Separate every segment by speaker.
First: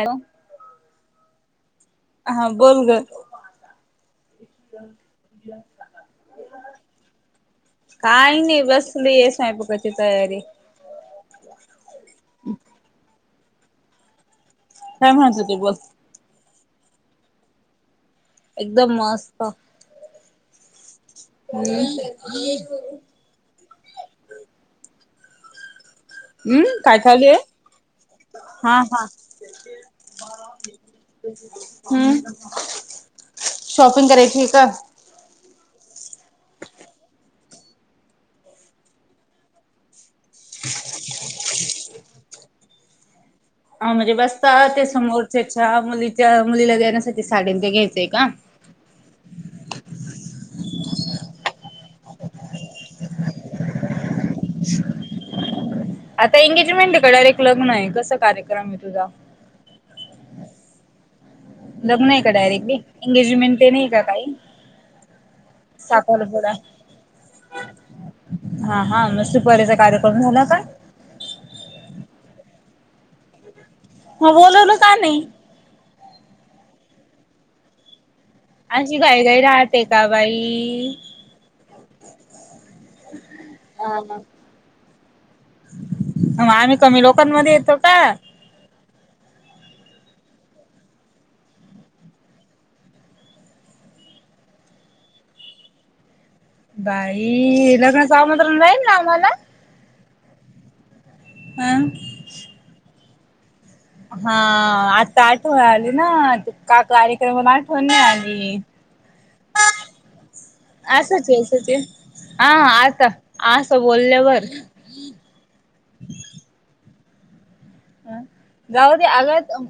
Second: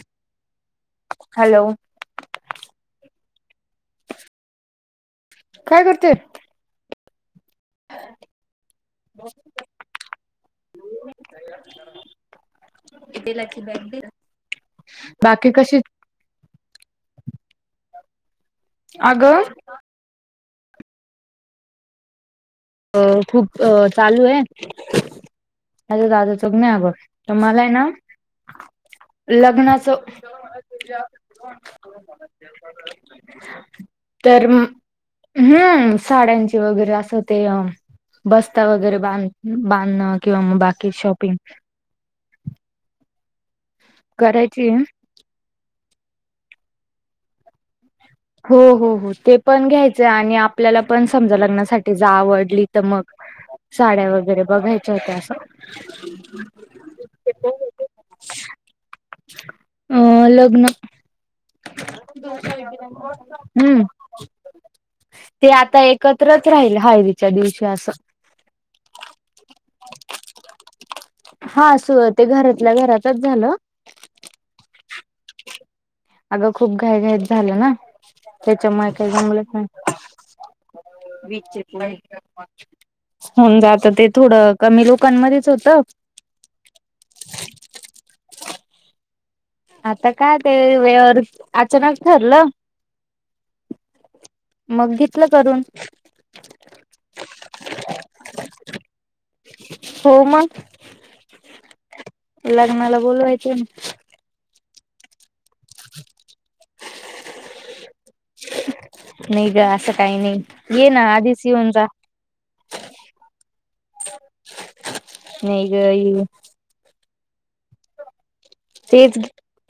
Speaker 1: Hello.
Speaker 2: Hello.
Speaker 1: हा बोल ग.
Speaker 2: काय करते
Speaker 1: काय नाही बसलीये, स्वयंपाकाची तयारी.
Speaker 2: इ ला की बॅग दे.
Speaker 1: काय म्हणच ते बोल. एकदम
Speaker 2: अगं
Speaker 1: मस्त्
Speaker 2: अ खूप चालू आहे आ
Speaker 1: हम्म काय
Speaker 2: दा
Speaker 1: चालूये
Speaker 2: मला ना
Speaker 1: हा हा
Speaker 2: लगनाच.
Speaker 1: हम्म शॉपिंग करायची
Speaker 2: तर
Speaker 1: का
Speaker 2: म
Speaker 1: अ
Speaker 2: हम्म, साड्यांची वगैरे, असं ते, बस्ता वगैरे बांध बांधण. किंवा मग, बाकी शॉपिंग.
Speaker 1: हा म्हणजे बस्ता
Speaker 2: करायची आहे.
Speaker 1: ते समोरच्याच्या मुलीच्या मुलीला देण्यासाठी, साडीन ते घ्यायचंय का?
Speaker 2: हो हो हो, ते पण घ्यायचंय, आणि आपल्याला पण समजा लग्नासाठी, ज आवडली त मग. साड्या वगैरे बघायच्या होत्या असं.
Speaker 1: आता एंगेजमेंट का? लग्नये, कस कार्यक्रमे तुझा?
Speaker 2: अ लग्न.
Speaker 1: लग्नय का डायरेक्टली, एंगेजमेंट ते
Speaker 2: हम्म
Speaker 1: नाही का काही?
Speaker 2: ते आता एकत्रच
Speaker 1: साखरपुडा
Speaker 2: राहिल, हळवीच्या दिवशी असं.
Speaker 1: हा हा, म सुपारीचा कार्यक्रम झाला का?
Speaker 2: हा, सु ते, घरातल्या घरातच झालं.
Speaker 1: म बोलवल का नाही.
Speaker 2: अगं खूप घाई घाईत झालं ना. त्याच्यामुळे
Speaker 1: अशी
Speaker 2: काही
Speaker 1: घाईघाई राहते का बाई.
Speaker 2: होउन जात, ते
Speaker 1: मग
Speaker 2: थोडं कमी लोकांमध्येच होत.
Speaker 1: म आम्ही कमी लोकांमध्ये येतो का?
Speaker 2: आता काय ते, वेळ अचानक ठरलं. मग घेतलं करून.
Speaker 1: बाई, लग्नाच आमंत्रण राहील ना, आम्हाला.
Speaker 2: हो मग.
Speaker 1: ह.
Speaker 2: लग्नाला बोलवायचं ना.
Speaker 1: हा आता आठवण आली ना, का कार्यक्रमला आठवण नाही आली.
Speaker 2: नाही ग असं काही नाही, येन
Speaker 1: असंच आहे
Speaker 2: आदिच
Speaker 1: असंच
Speaker 2: येऊन
Speaker 1: आहे
Speaker 2: जा.
Speaker 1: हा आता, असं बोलल्यावर.
Speaker 2: नाही ग ये.
Speaker 1: जाऊ दे
Speaker 2: तेच,
Speaker 1: अगं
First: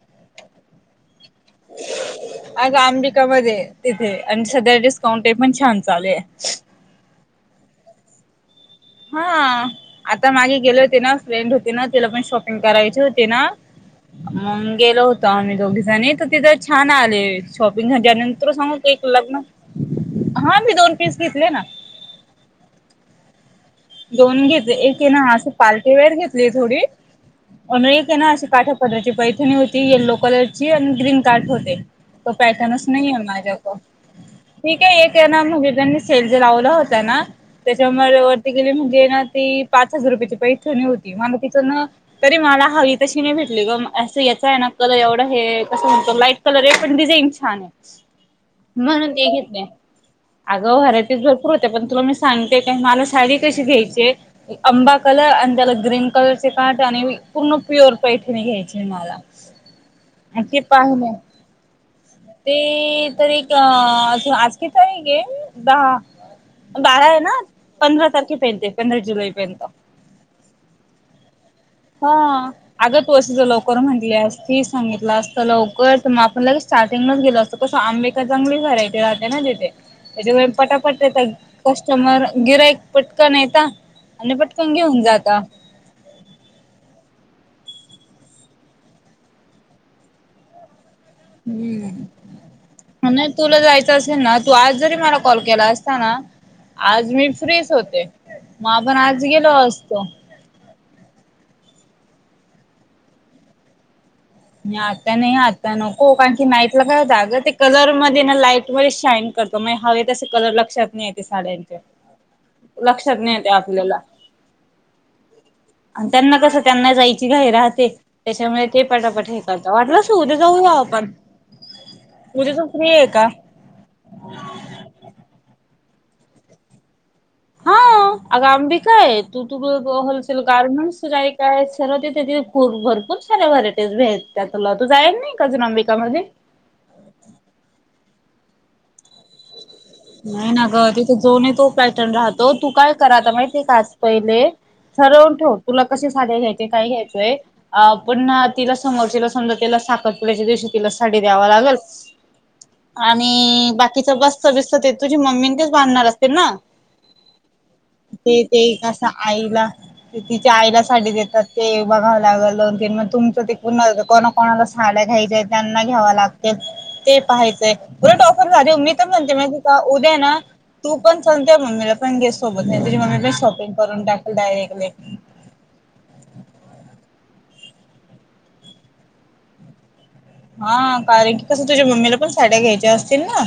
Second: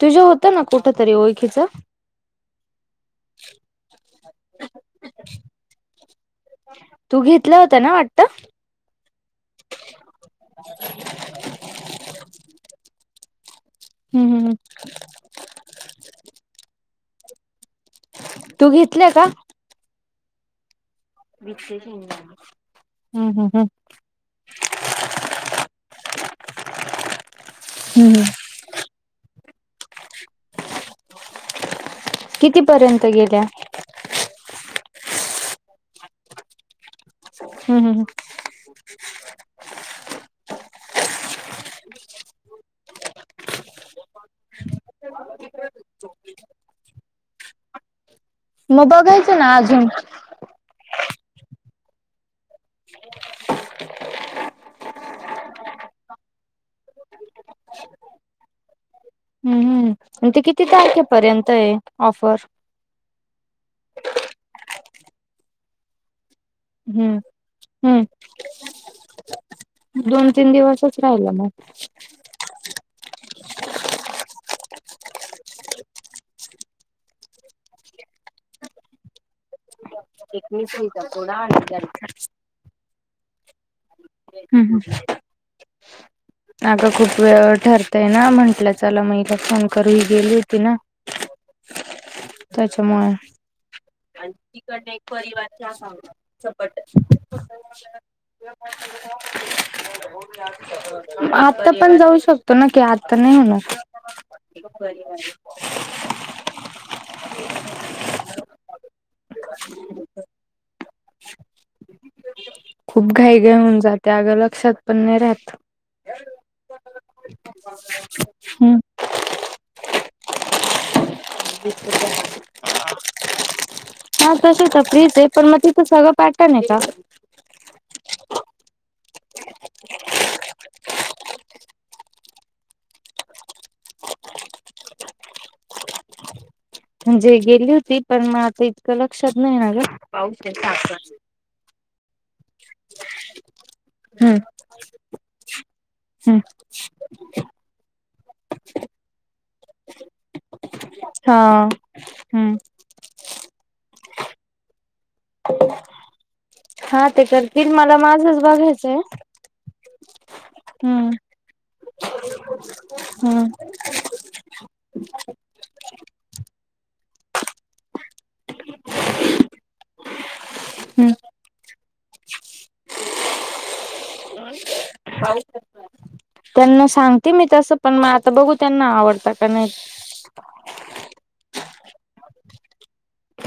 Speaker 2: तूझे होत ना कुठ तरी, ओळखीच.
Speaker 1: आग अंबिका मध्ये, तिथे अण सध्या डिस्काउंट ते पण छान चालूये.
Speaker 2: तू घेतलं होतं ना वाटतं.
Speaker 1: हा, आता मागे गेले होते ना, फ्रेंड होते ना, तिला पण शॉपिंग करायचे होते ना.
Speaker 2: हम्म हम्म
Speaker 1: मग गेलो होतो, आम्ही दोघी जनी, त तिथ छान आले. शॉपिंग झानंतर
Speaker 2: तू
Speaker 1: सांगू एक
Speaker 2: घेतलंय का
Speaker 1: लग्न, हा मी दोन पीस घेतले ना
Speaker 2: हम्म हम्म हम्म.
Speaker 1: दोन घेतले, एक आहे ना अशी पारटी वेयर घेतलीये थोडी, अन एके
Speaker 2: हम्म
Speaker 1: ना अशी काठा पदरा ची पैठणी होती येल्लो कलरची, आण ग्रीन काठ होते. तो
Speaker 2: किती
Speaker 1: पॅटनच
Speaker 2: पर्यंत
Speaker 1: नाहीये
Speaker 2: गेल्या
Speaker 1: माझ्या क. ठीके, एके ना म्हजे त्यांनी सेल जे लावल होत ना,
Speaker 2: हम्म हम्म.
Speaker 1: त्याच्यामुळे ते गेली म्हणजे ना, ती पाच हजार रुपयाची पैठनी होती म आम्ही तिच ना. तरी मला हवी तशी नाही भेटली ग, असं याचाय ना कलर एवढं हे कसं म्हणतो लाईट कलरे, पण डिझाईन छाने.
Speaker 2: मग बघायचं ना अजून.
Speaker 1: अगा वरायटीर तेच भरपूर होते पण तुला मी सांगते का मला साडी कशी घ्यायची. आंबा कलर आणि त्याला ग्रीन कलरचे काठ आणि पूर्ण प्युअर पैठणी घ्यायचे मला.
Speaker 2: हम्म हम् आणि ते किती तारखेपर्यंत आहे ऑफर.
Speaker 1: ते तरी एक आज कीती तारीखे, दहा बारा
Speaker 2: हम्म
Speaker 1: आहे ना.
Speaker 2: हम्म
Speaker 1: पंधरा तारखेपर्यंत, पंधरा जुलैपर्यंत
Speaker 2: दोन तीन दिवसच राहिले म.
Speaker 1: हा, अगं तू असं ज लवकर म्हटली असती, सांगितलं असत लवकर, त मग आपण लगेच साथेंग नच गेलो असतोस आंबे का जांंगली भरायट राहते ना तिथे त्याच्यामुळे पटापटता कस्टमर गिरायक पटकन येत आणि पटकन घेऊन जाता.
Speaker 2: [unintelligible] नाग खूप वेळ ठरतय ना म्हंटलं चला मगला फोन करू ही गेली होती ना.
Speaker 1: हम्म.
Speaker 2: त्याच्यामुळे
Speaker 1: नाही तुला जायचं असेल ना तू आज जरी मला कॉल केला असताना आज मी फ्रीच होते मग आपण आज गेलो असतो.
Speaker 2: आता पण जाऊ शकतो न की आता नाही होणार.
Speaker 1: आता नाही आ. नको कारण की नाईटला का जाग ते कलर मध्ये ना लाईट मध्ये शाईन करतो म हवे तसे कलर लक्षात नाही येते साड्यांचे
Speaker 2: खूप
Speaker 1: लक्षात नाही
Speaker 2: घाई
Speaker 1: येते
Speaker 2: घाई होऊन
Speaker 1: आपल्याला
Speaker 2: जाते अगं लक्षात पण नाही राहत
Speaker 1: आणि त्यांना कसं त्यांना जायची घही राहते त्याच्यामुळे
Speaker 2: हम्म
Speaker 1: ते पटापट ठीक वाटलंस उद्या जाऊया आपण उद्या जाऊ फ्री आहे का?
Speaker 2: हा तस तर फ्रीच आहे पण मग तिथं सगळं पाठत नाही का? [unintelligible]
Speaker 1: अग आंबी काय तू तू होलसेल गार्मेंट्स जाय काय सरवती खूर भरपूर साऱ्या व्हरायटीज भेेत त्यातला तू जाईल नाही का अजून अंबिका म
Speaker 2: म्हणजे गेली होती पण मग आता इतक लक्षात नाही ना ग.
Speaker 1: नाही ना ग तिथं जो नाही तो पॅटर्न राहतो तू काय कराता माहिती काास
Speaker 2: हम्म
Speaker 1: पहिले सरवून ठेव तुला कसे साधे
Speaker 2: हम्म
Speaker 1: घ्यायचे काय घ्यायचय पण तिला समोरचे समजा तिला साखर पुुड्याच्या दिवशी तिला साडी
Speaker 2: हा
Speaker 1: द्यावा लागेल.
Speaker 2: हम्म
Speaker 1: आणि बाकीच बसत बिस्त ते तुझी मम्मी तेच बांधणार असतील ना.
Speaker 2: हा ते करतील मला माझंच
Speaker 1: ते
Speaker 2: बघायचंय.
Speaker 1: तें आईला ते तिच्या आईला साडी
Speaker 2: हम्म.
Speaker 1: देतात. ते बघावं लागल दोन तीन मग तुमचं
Speaker 2: हम्म
Speaker 1: ते प कोणा कोणाला साड्या घ्यायच्या त्यांना घ्यावा लागत. ते पाहायचंय बर टऑफर झाली उ्ी तर म्हते म्ह का उद्या ना तू
Speaker 2: हम्म
Speaker 1: पण त्या म्मीला पण गेट सोबत नाही तरी मम्मी पण शॉपिंग करून टाक.
Speaker 2: [unintelligible] त्यांना सांगते मी तसं पण मग आता बघू त्यांना आवडत का नाही.
Speaker 1: हा कारण की कसं तुझ्या मम्मीला पण साड्या घ्यायच्या असतील ना.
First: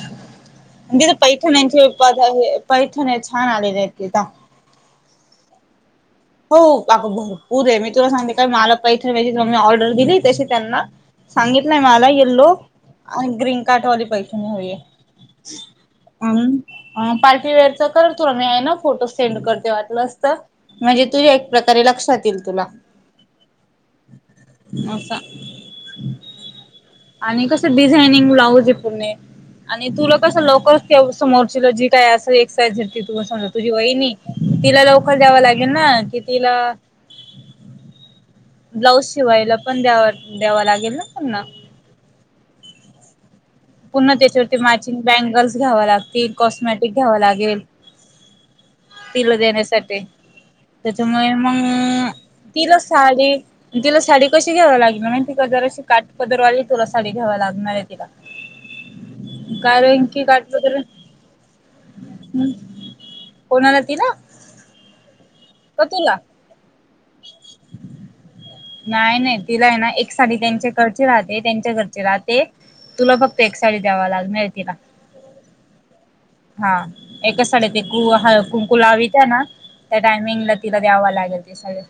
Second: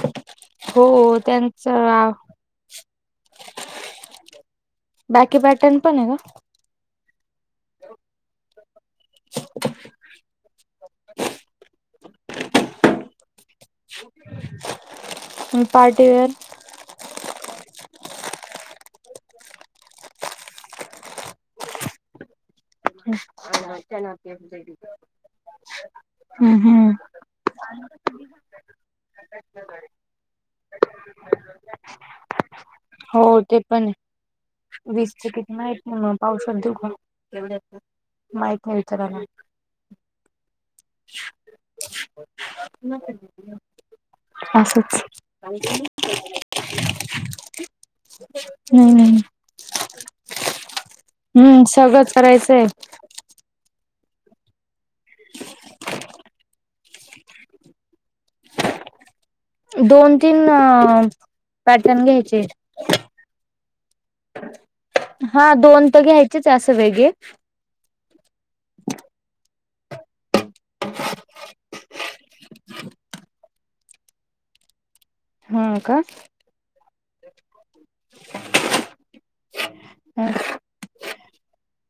Speaker 1: तिथ
Speaker 2: हो
Speaker 1: पैठण
Speaker 2: त्यांचा
Speaker 1: आहेि पैठण आहे छान आलेले आहे तिथ.
Speaker 2: बाकी पॅटर्न पण आहे का?
Speaker 1: हो का भरपूर आहे मी तुला सांगते काय मला पैथजे म मी ऑर्डर दिली तशी त्यांना सांगितलंय मला यल्लो गन कार्ड वाली परैक्षानी होई
Speaker 2: का
Speaker 1: आहे
Speaker 2: पार्टीवेअर.
Speaker 1: अम पार्टीवेअरच कर थोडं मी आहे ना फोटो सेंड करते वाटलं अस तर. म्हणजे तुझ्या एक प्रकारे लक्षात येईल तुला.
Speaker 2: हम् चलक
Speaker 1: असं
Speaker 2: [inaudible]
Speaker 1: आणि कसं डिझाइनिंग ब्लाऊज आहे पुर्णे आणि तुला कसं लवकर ते समोरची जी काय अस एइज तू
Speaker 2: हो
Speaker 1: समज
Speaker 2: ते
Speaker 1: तुझी
Speaker 2: पण आहे
Speaker 1: वहिणी तिला लवकर
Speaker 2: वीसच
Speaker 1: द्यावं लागेल ना कि तिला
Speaker 2: ते
Speaker 1: ब्लाऊज शिवायला पण द्यावा द्याव लागेल ना पणना
Speaker 2: [unintelligible]
Speaker 1: पुनण त्याच्यावरती मॅचिंग
Speaker 2: असंच
Speaker 1: बँगल्स घ्याव लागतील कॉस्मॅटिक घ्यावं लागेल.
Speaker 2: नाही नाही.
Speaker 1: तिला देण्यासाठी. त्याच्यामुळे
Speaker 2: हम्म
Speaker 1: मग
Speaker 2: सगळंच करायचंय
Speaker 1: तिला साडी तिला साडी कशी घ्यावावी लागणार माहिती का जरा शी काटपदर वाली तुला साडी घ्यावा लागणार आहे तिला
Speaker 2: [inaudible]
Speaker 1: कारण
Speaker 2: दोन
Speaker 1: की
Speaker 2: तीन अ
Speaker 1: काटपदर
Speaker 2: पॅटर्न घ्यायचे.
Speaker 1: कोणाला तिला
Speaker 2: [inaudible] हा
Speaker 1: का
Speaker 2: दोन तर
Speaker 1: तुला
Speaker 2: घ्यायचेच अस वेगळे
Speaker 1: नाही नाही तिला आहे ना एक साडी त्यांच्या घरचे राहते त्यांच्या घरचे राहत. ते तुला फक्त एक साडी द्यावा लागणार तिला.
Speaker 2: हा का.
Speaker 1: हा एकाच साडी ते कु कुंकु लावीतना. त्या टायमिंगला तिला द्यावं लागेल ते सगळ.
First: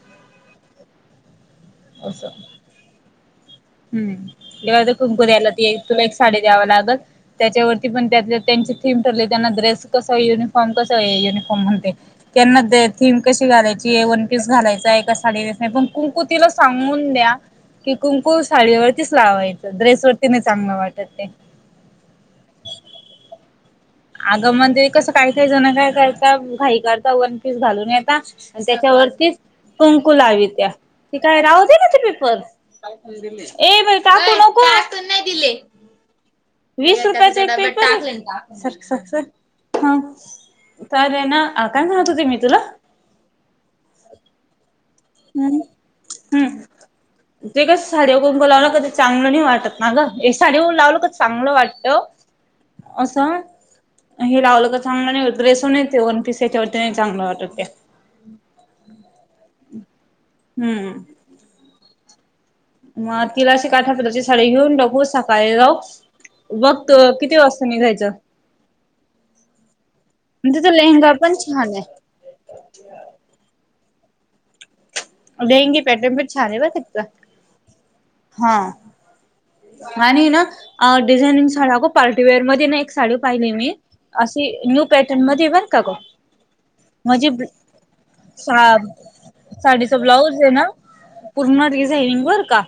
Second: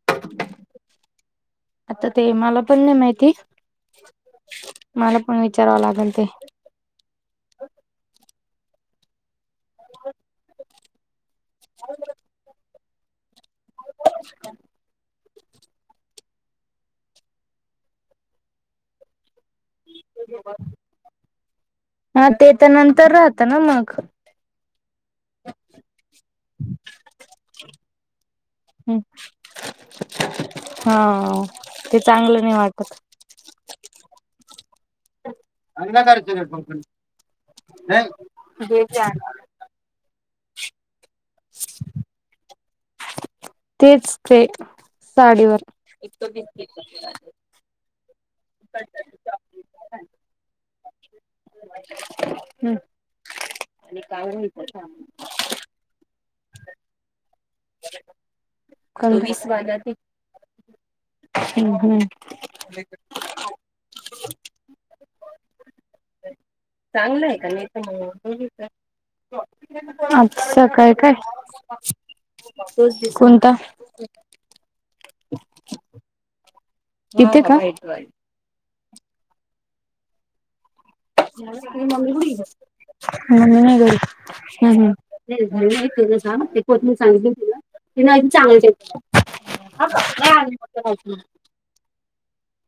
Speaker 2: आता ते मला पण नाही माहिती
Speaker 1: हम् देवाच
Speaker 2: मला
Speaker 1: कुंकू
Speaker 2: पण
Speaker 1: दयायला
Speaker 2: विचारावं
Speaker 1: तुला
Speaker 2: लागेल
Speaker 1: एक
Speaker 2: ते.
Speaker 1: साडी द्याव लागल. त्याच्यावरती पण त्यात त्यांचे थीम ठरले त्यांना ड्रेस कसा युनिफॉर्म कसा आहे. म्हणते त्यांना थीम कशी घालायची आहे वन पीस घालायचाय कस साडी पण कुंकु तिला सांगून द्या की कुंकु साडीवरतीच लावायच. ड्रेस वरती नाही चांगलं वाटत ते.
Speaker 2: हा ते त्या नंतर राहत ना मग.
Speaker 1: अगं! म्हणजे तरी कसं काय काय जण काय करता घाई काढता वन पीस घालून येता आणि त्याच्यावरतीच कुंकू लावी त्या
Speaker 2: हा
Speaker 1: ती काय राहते ना ते पेपर
Speaker 2: चांगलं नाही वाटत
Speaker 1: ए बाई टाकू नको? या टाकून नाही दिले. वीस रुपयाचे एक पेपर [unintelligible] सर सर हा तर रे ना काय म्हणत होते मी तुला?
Speaker 2: तेच ते
Speaker 1: हम्म
Speaker 2: साडीवर.
Speaker 1: हम्म ते साडी कुंकू लावला का ते चांगलं नाही वाटत ना ग हे साडी लावलं का चांगलं वाटत.
Speaker 2: हम्म
Speaker 1: असं.. हे लावलं का चांगलं नाही ड्रेस नाही ते वन पीस याच्यावरती नाही चांगल वाटत ते.
Speaker 2: [unintelligible] स्वागत
Speaker 1: हम्म
Speaker 2: हम्म हम्म
Speaker 1: मग तिला अशी काठा पदराची साडी घेऊन टाकू सकाळी जाऊ बघ तू किती वाजता निघायचं?
Speaker 2: [unintelligible] [unintelligible]
Speaker 1: तिचा
Speaker 2: सकाळी
Speaker 1: लेहंगा
Speaker 2: काय
Speaker 1: पण छान आहे
Speaker 2: कोणता?
Speaker 1: डेंगी पॅटर्न पण छान बरं का?
Speaker 2: तिथे का?
Speaker 1: हा मानी न डिझाइनिंग साडया अग पार्टीवेअर मध्ये ना एक साडी पाहिली मी
Speaker 2: नाही घरी
Speaker 1: अशी न्यू
Speaker 2: हम्म
Speaker 1: पॅट मध्ये ये बर का ग म्हणजे
Speaker 2: ती नाही चांगली [unintelligible]
Speaker 1: ब्लाउज आहे ना पूर्ण डिझाइनिंग वर्क का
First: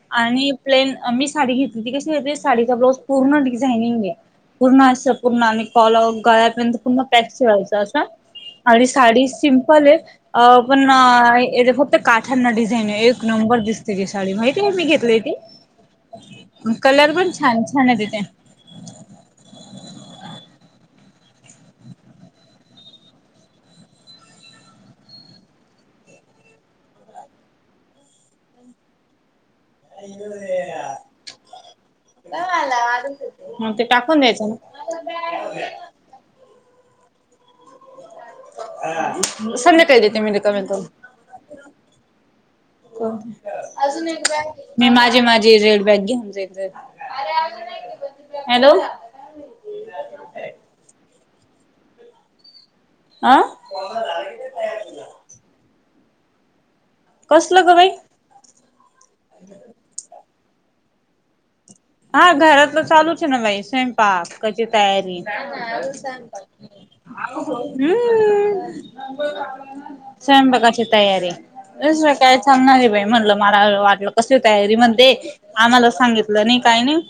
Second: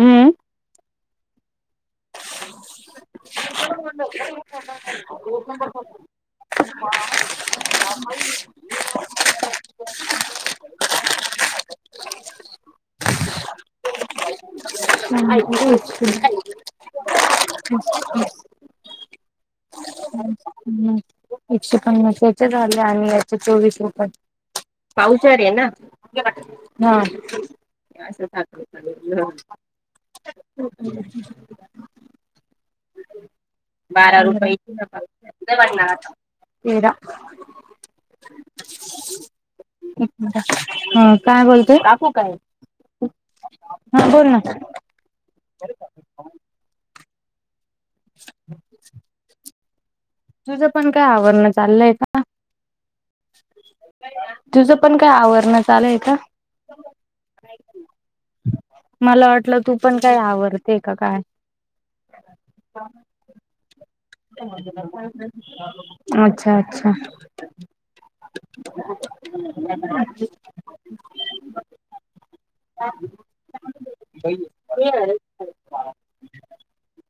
Speaker 2: हम्म
Speaker 1: आणि प्लेन मी साडी घेत कि कशी हो साडीचा ब्लाऊज पूर्ण डिझाइनिंग आहे पूर्ण अस पूर्ण आणि कॉलर गळापर्यंत पूर्ण पॅक्स शिवायचं असं आणि साडी सिमपल आहे आ पण येथे फक्त काठांना डिझाईन आहे एक नंबर दिसते ती साडी माहिती आहे मी घेतलीय ती. कलर पण छान छान आहे तिथे.
Speaker 2: हम् एकशे पन्नास याचे झाले आणि याच चोवीस रुपये. पावसाळी आहे ना हा? असं ग
Speaker 1: आला आ. [unintelligible]
Speaker 2: बारा रुपये तेरा
Speaker 1: ना
Speaker 2: [inaudible]
Speaker 1: संध्याकाळी देते मी रिकामे करून
Speaker 2: हा काय बोलतोय काकू काय?
Speaker 1: मी माझी माझी रेड बॅग घेऊन रे बॅग [unintelligible] हॅलो!
Speaker 2: ह तुझं पण काय आवरण चाललंय का?
Speaker 1: आं.
Speaker 2: तुझं पण काय आवरण चाळु ये का
Speaker 1: कसलं ग बाई
Speaker 2: मला वाटलं तू पण काय आवरते का काय.
Speaker 1: हा घरातल चालुच ये ना बाई स्व पाकाची तयारी
Speaker 2: अच्छा अच्छा
Speaker 1: हम् स्वयंपाकाची तयारी. काय चालणार आहे बाई म्हणलं मला वाटलं कस तयारी महनते. आम्हाला सांगितलं नाही काय नाही.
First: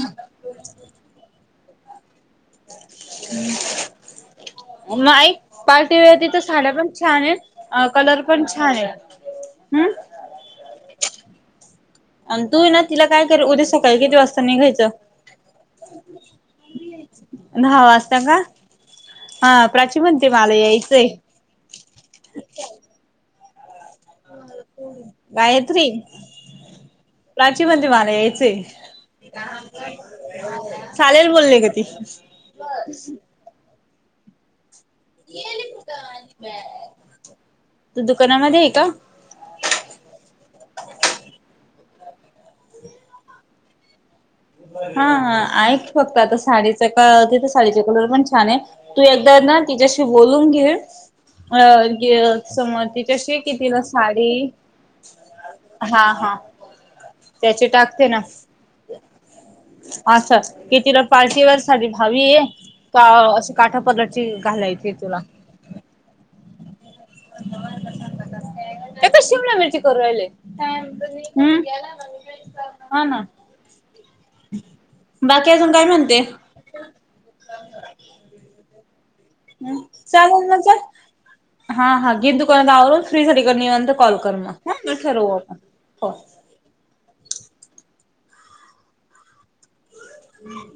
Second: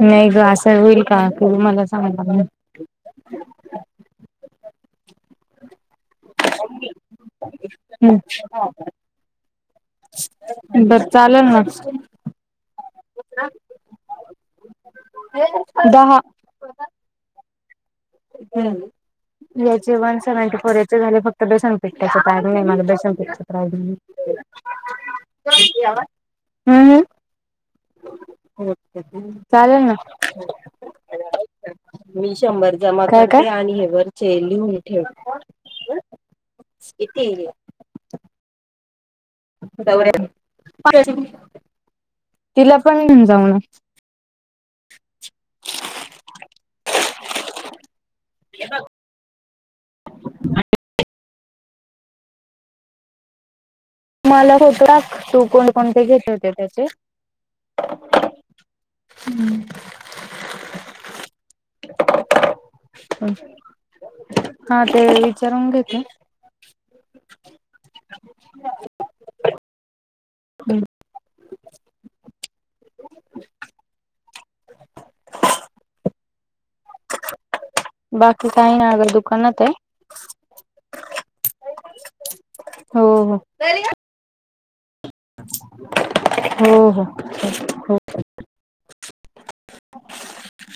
Speaker 2: नाही ग असं होईल का तू मला सांगीतल नाही.
Speaker 1: नाही पार्टी वर त तर साड्या पण छान आहे कलर पण छान आहे हम्
Speaker 2: बर चालल ना.
Speaker 1: तू ना तिला काय कर उद्या सकाळी किती वाजता निघायचं.
Speaker 2: दहा.
Speaker 1: दहा वाजता का हा
Speaker 2: याचे
Speaker 1: प्राची
Speaker 2: वन
Speaker 1: म्हणते मला
Speaker 2: सेव्हंटी फोर याचे
Speaker 1: यायचंय.
Speaker 2: झाले फक्त बेसन पिकठाच प्रायज नाही मझ बेसन पीठ प्रयज नाही [unintelligible]
Speaker 1: गायत्री. प्राची म्हणते माला यायच ये.
Speaker 2: चालेल
Speaker 1: चालेल बोलली ग ती.
Speaker 2: मी शंभर जमा करते आणि हे वरचे लिहून ठेव कितीये.
Speaker 1: तू दुकानामध्ये आहे का.
Speaker 2: तिला पण घेऊन जाऊ ना.
Speaker 1: हा हा आहेत फक्त आता साडीच का तिथ साडीचा कलर पण छान आहे तू एकदा ना तिच्याशी बोलून घे अ समोर तिच्याशी किती ला साडी
Speaker 2: मला फोटो टाक तू कोण
Speaker 1: हा
Speaker 2: कोणते घेत
Speaker 1: हा.
Speaker 2: होते त्याचे
Speaker 1: त्याचे टाकते ना.
Speaker 2: हम्म.
Speaker 1: अच्छा की तिला पार्टीवेअर साडी हावी आहे. का अशी काठा पदराची घालायची तुला.
Speaker 2: रंगेत
Speaker 1: त्या का शिमला मिरची करू राहिले. काम म गला ना ह ना [unintelligible] बाकी अजून काय म्हणते.
Speaker 2: बाकी काही ना अगर दु
Speaker 1: चाल म च हा हा गे दुकानात आवरून
Speaker 2: हो
Speaker 1: फ्री झाली
Speaker 2: हो
Speaker 1: का निंवात कॉल कर मग हा ठरवू आपण. हो.
Speaker 2: हो हो हो.
Speaker 1: हम्म.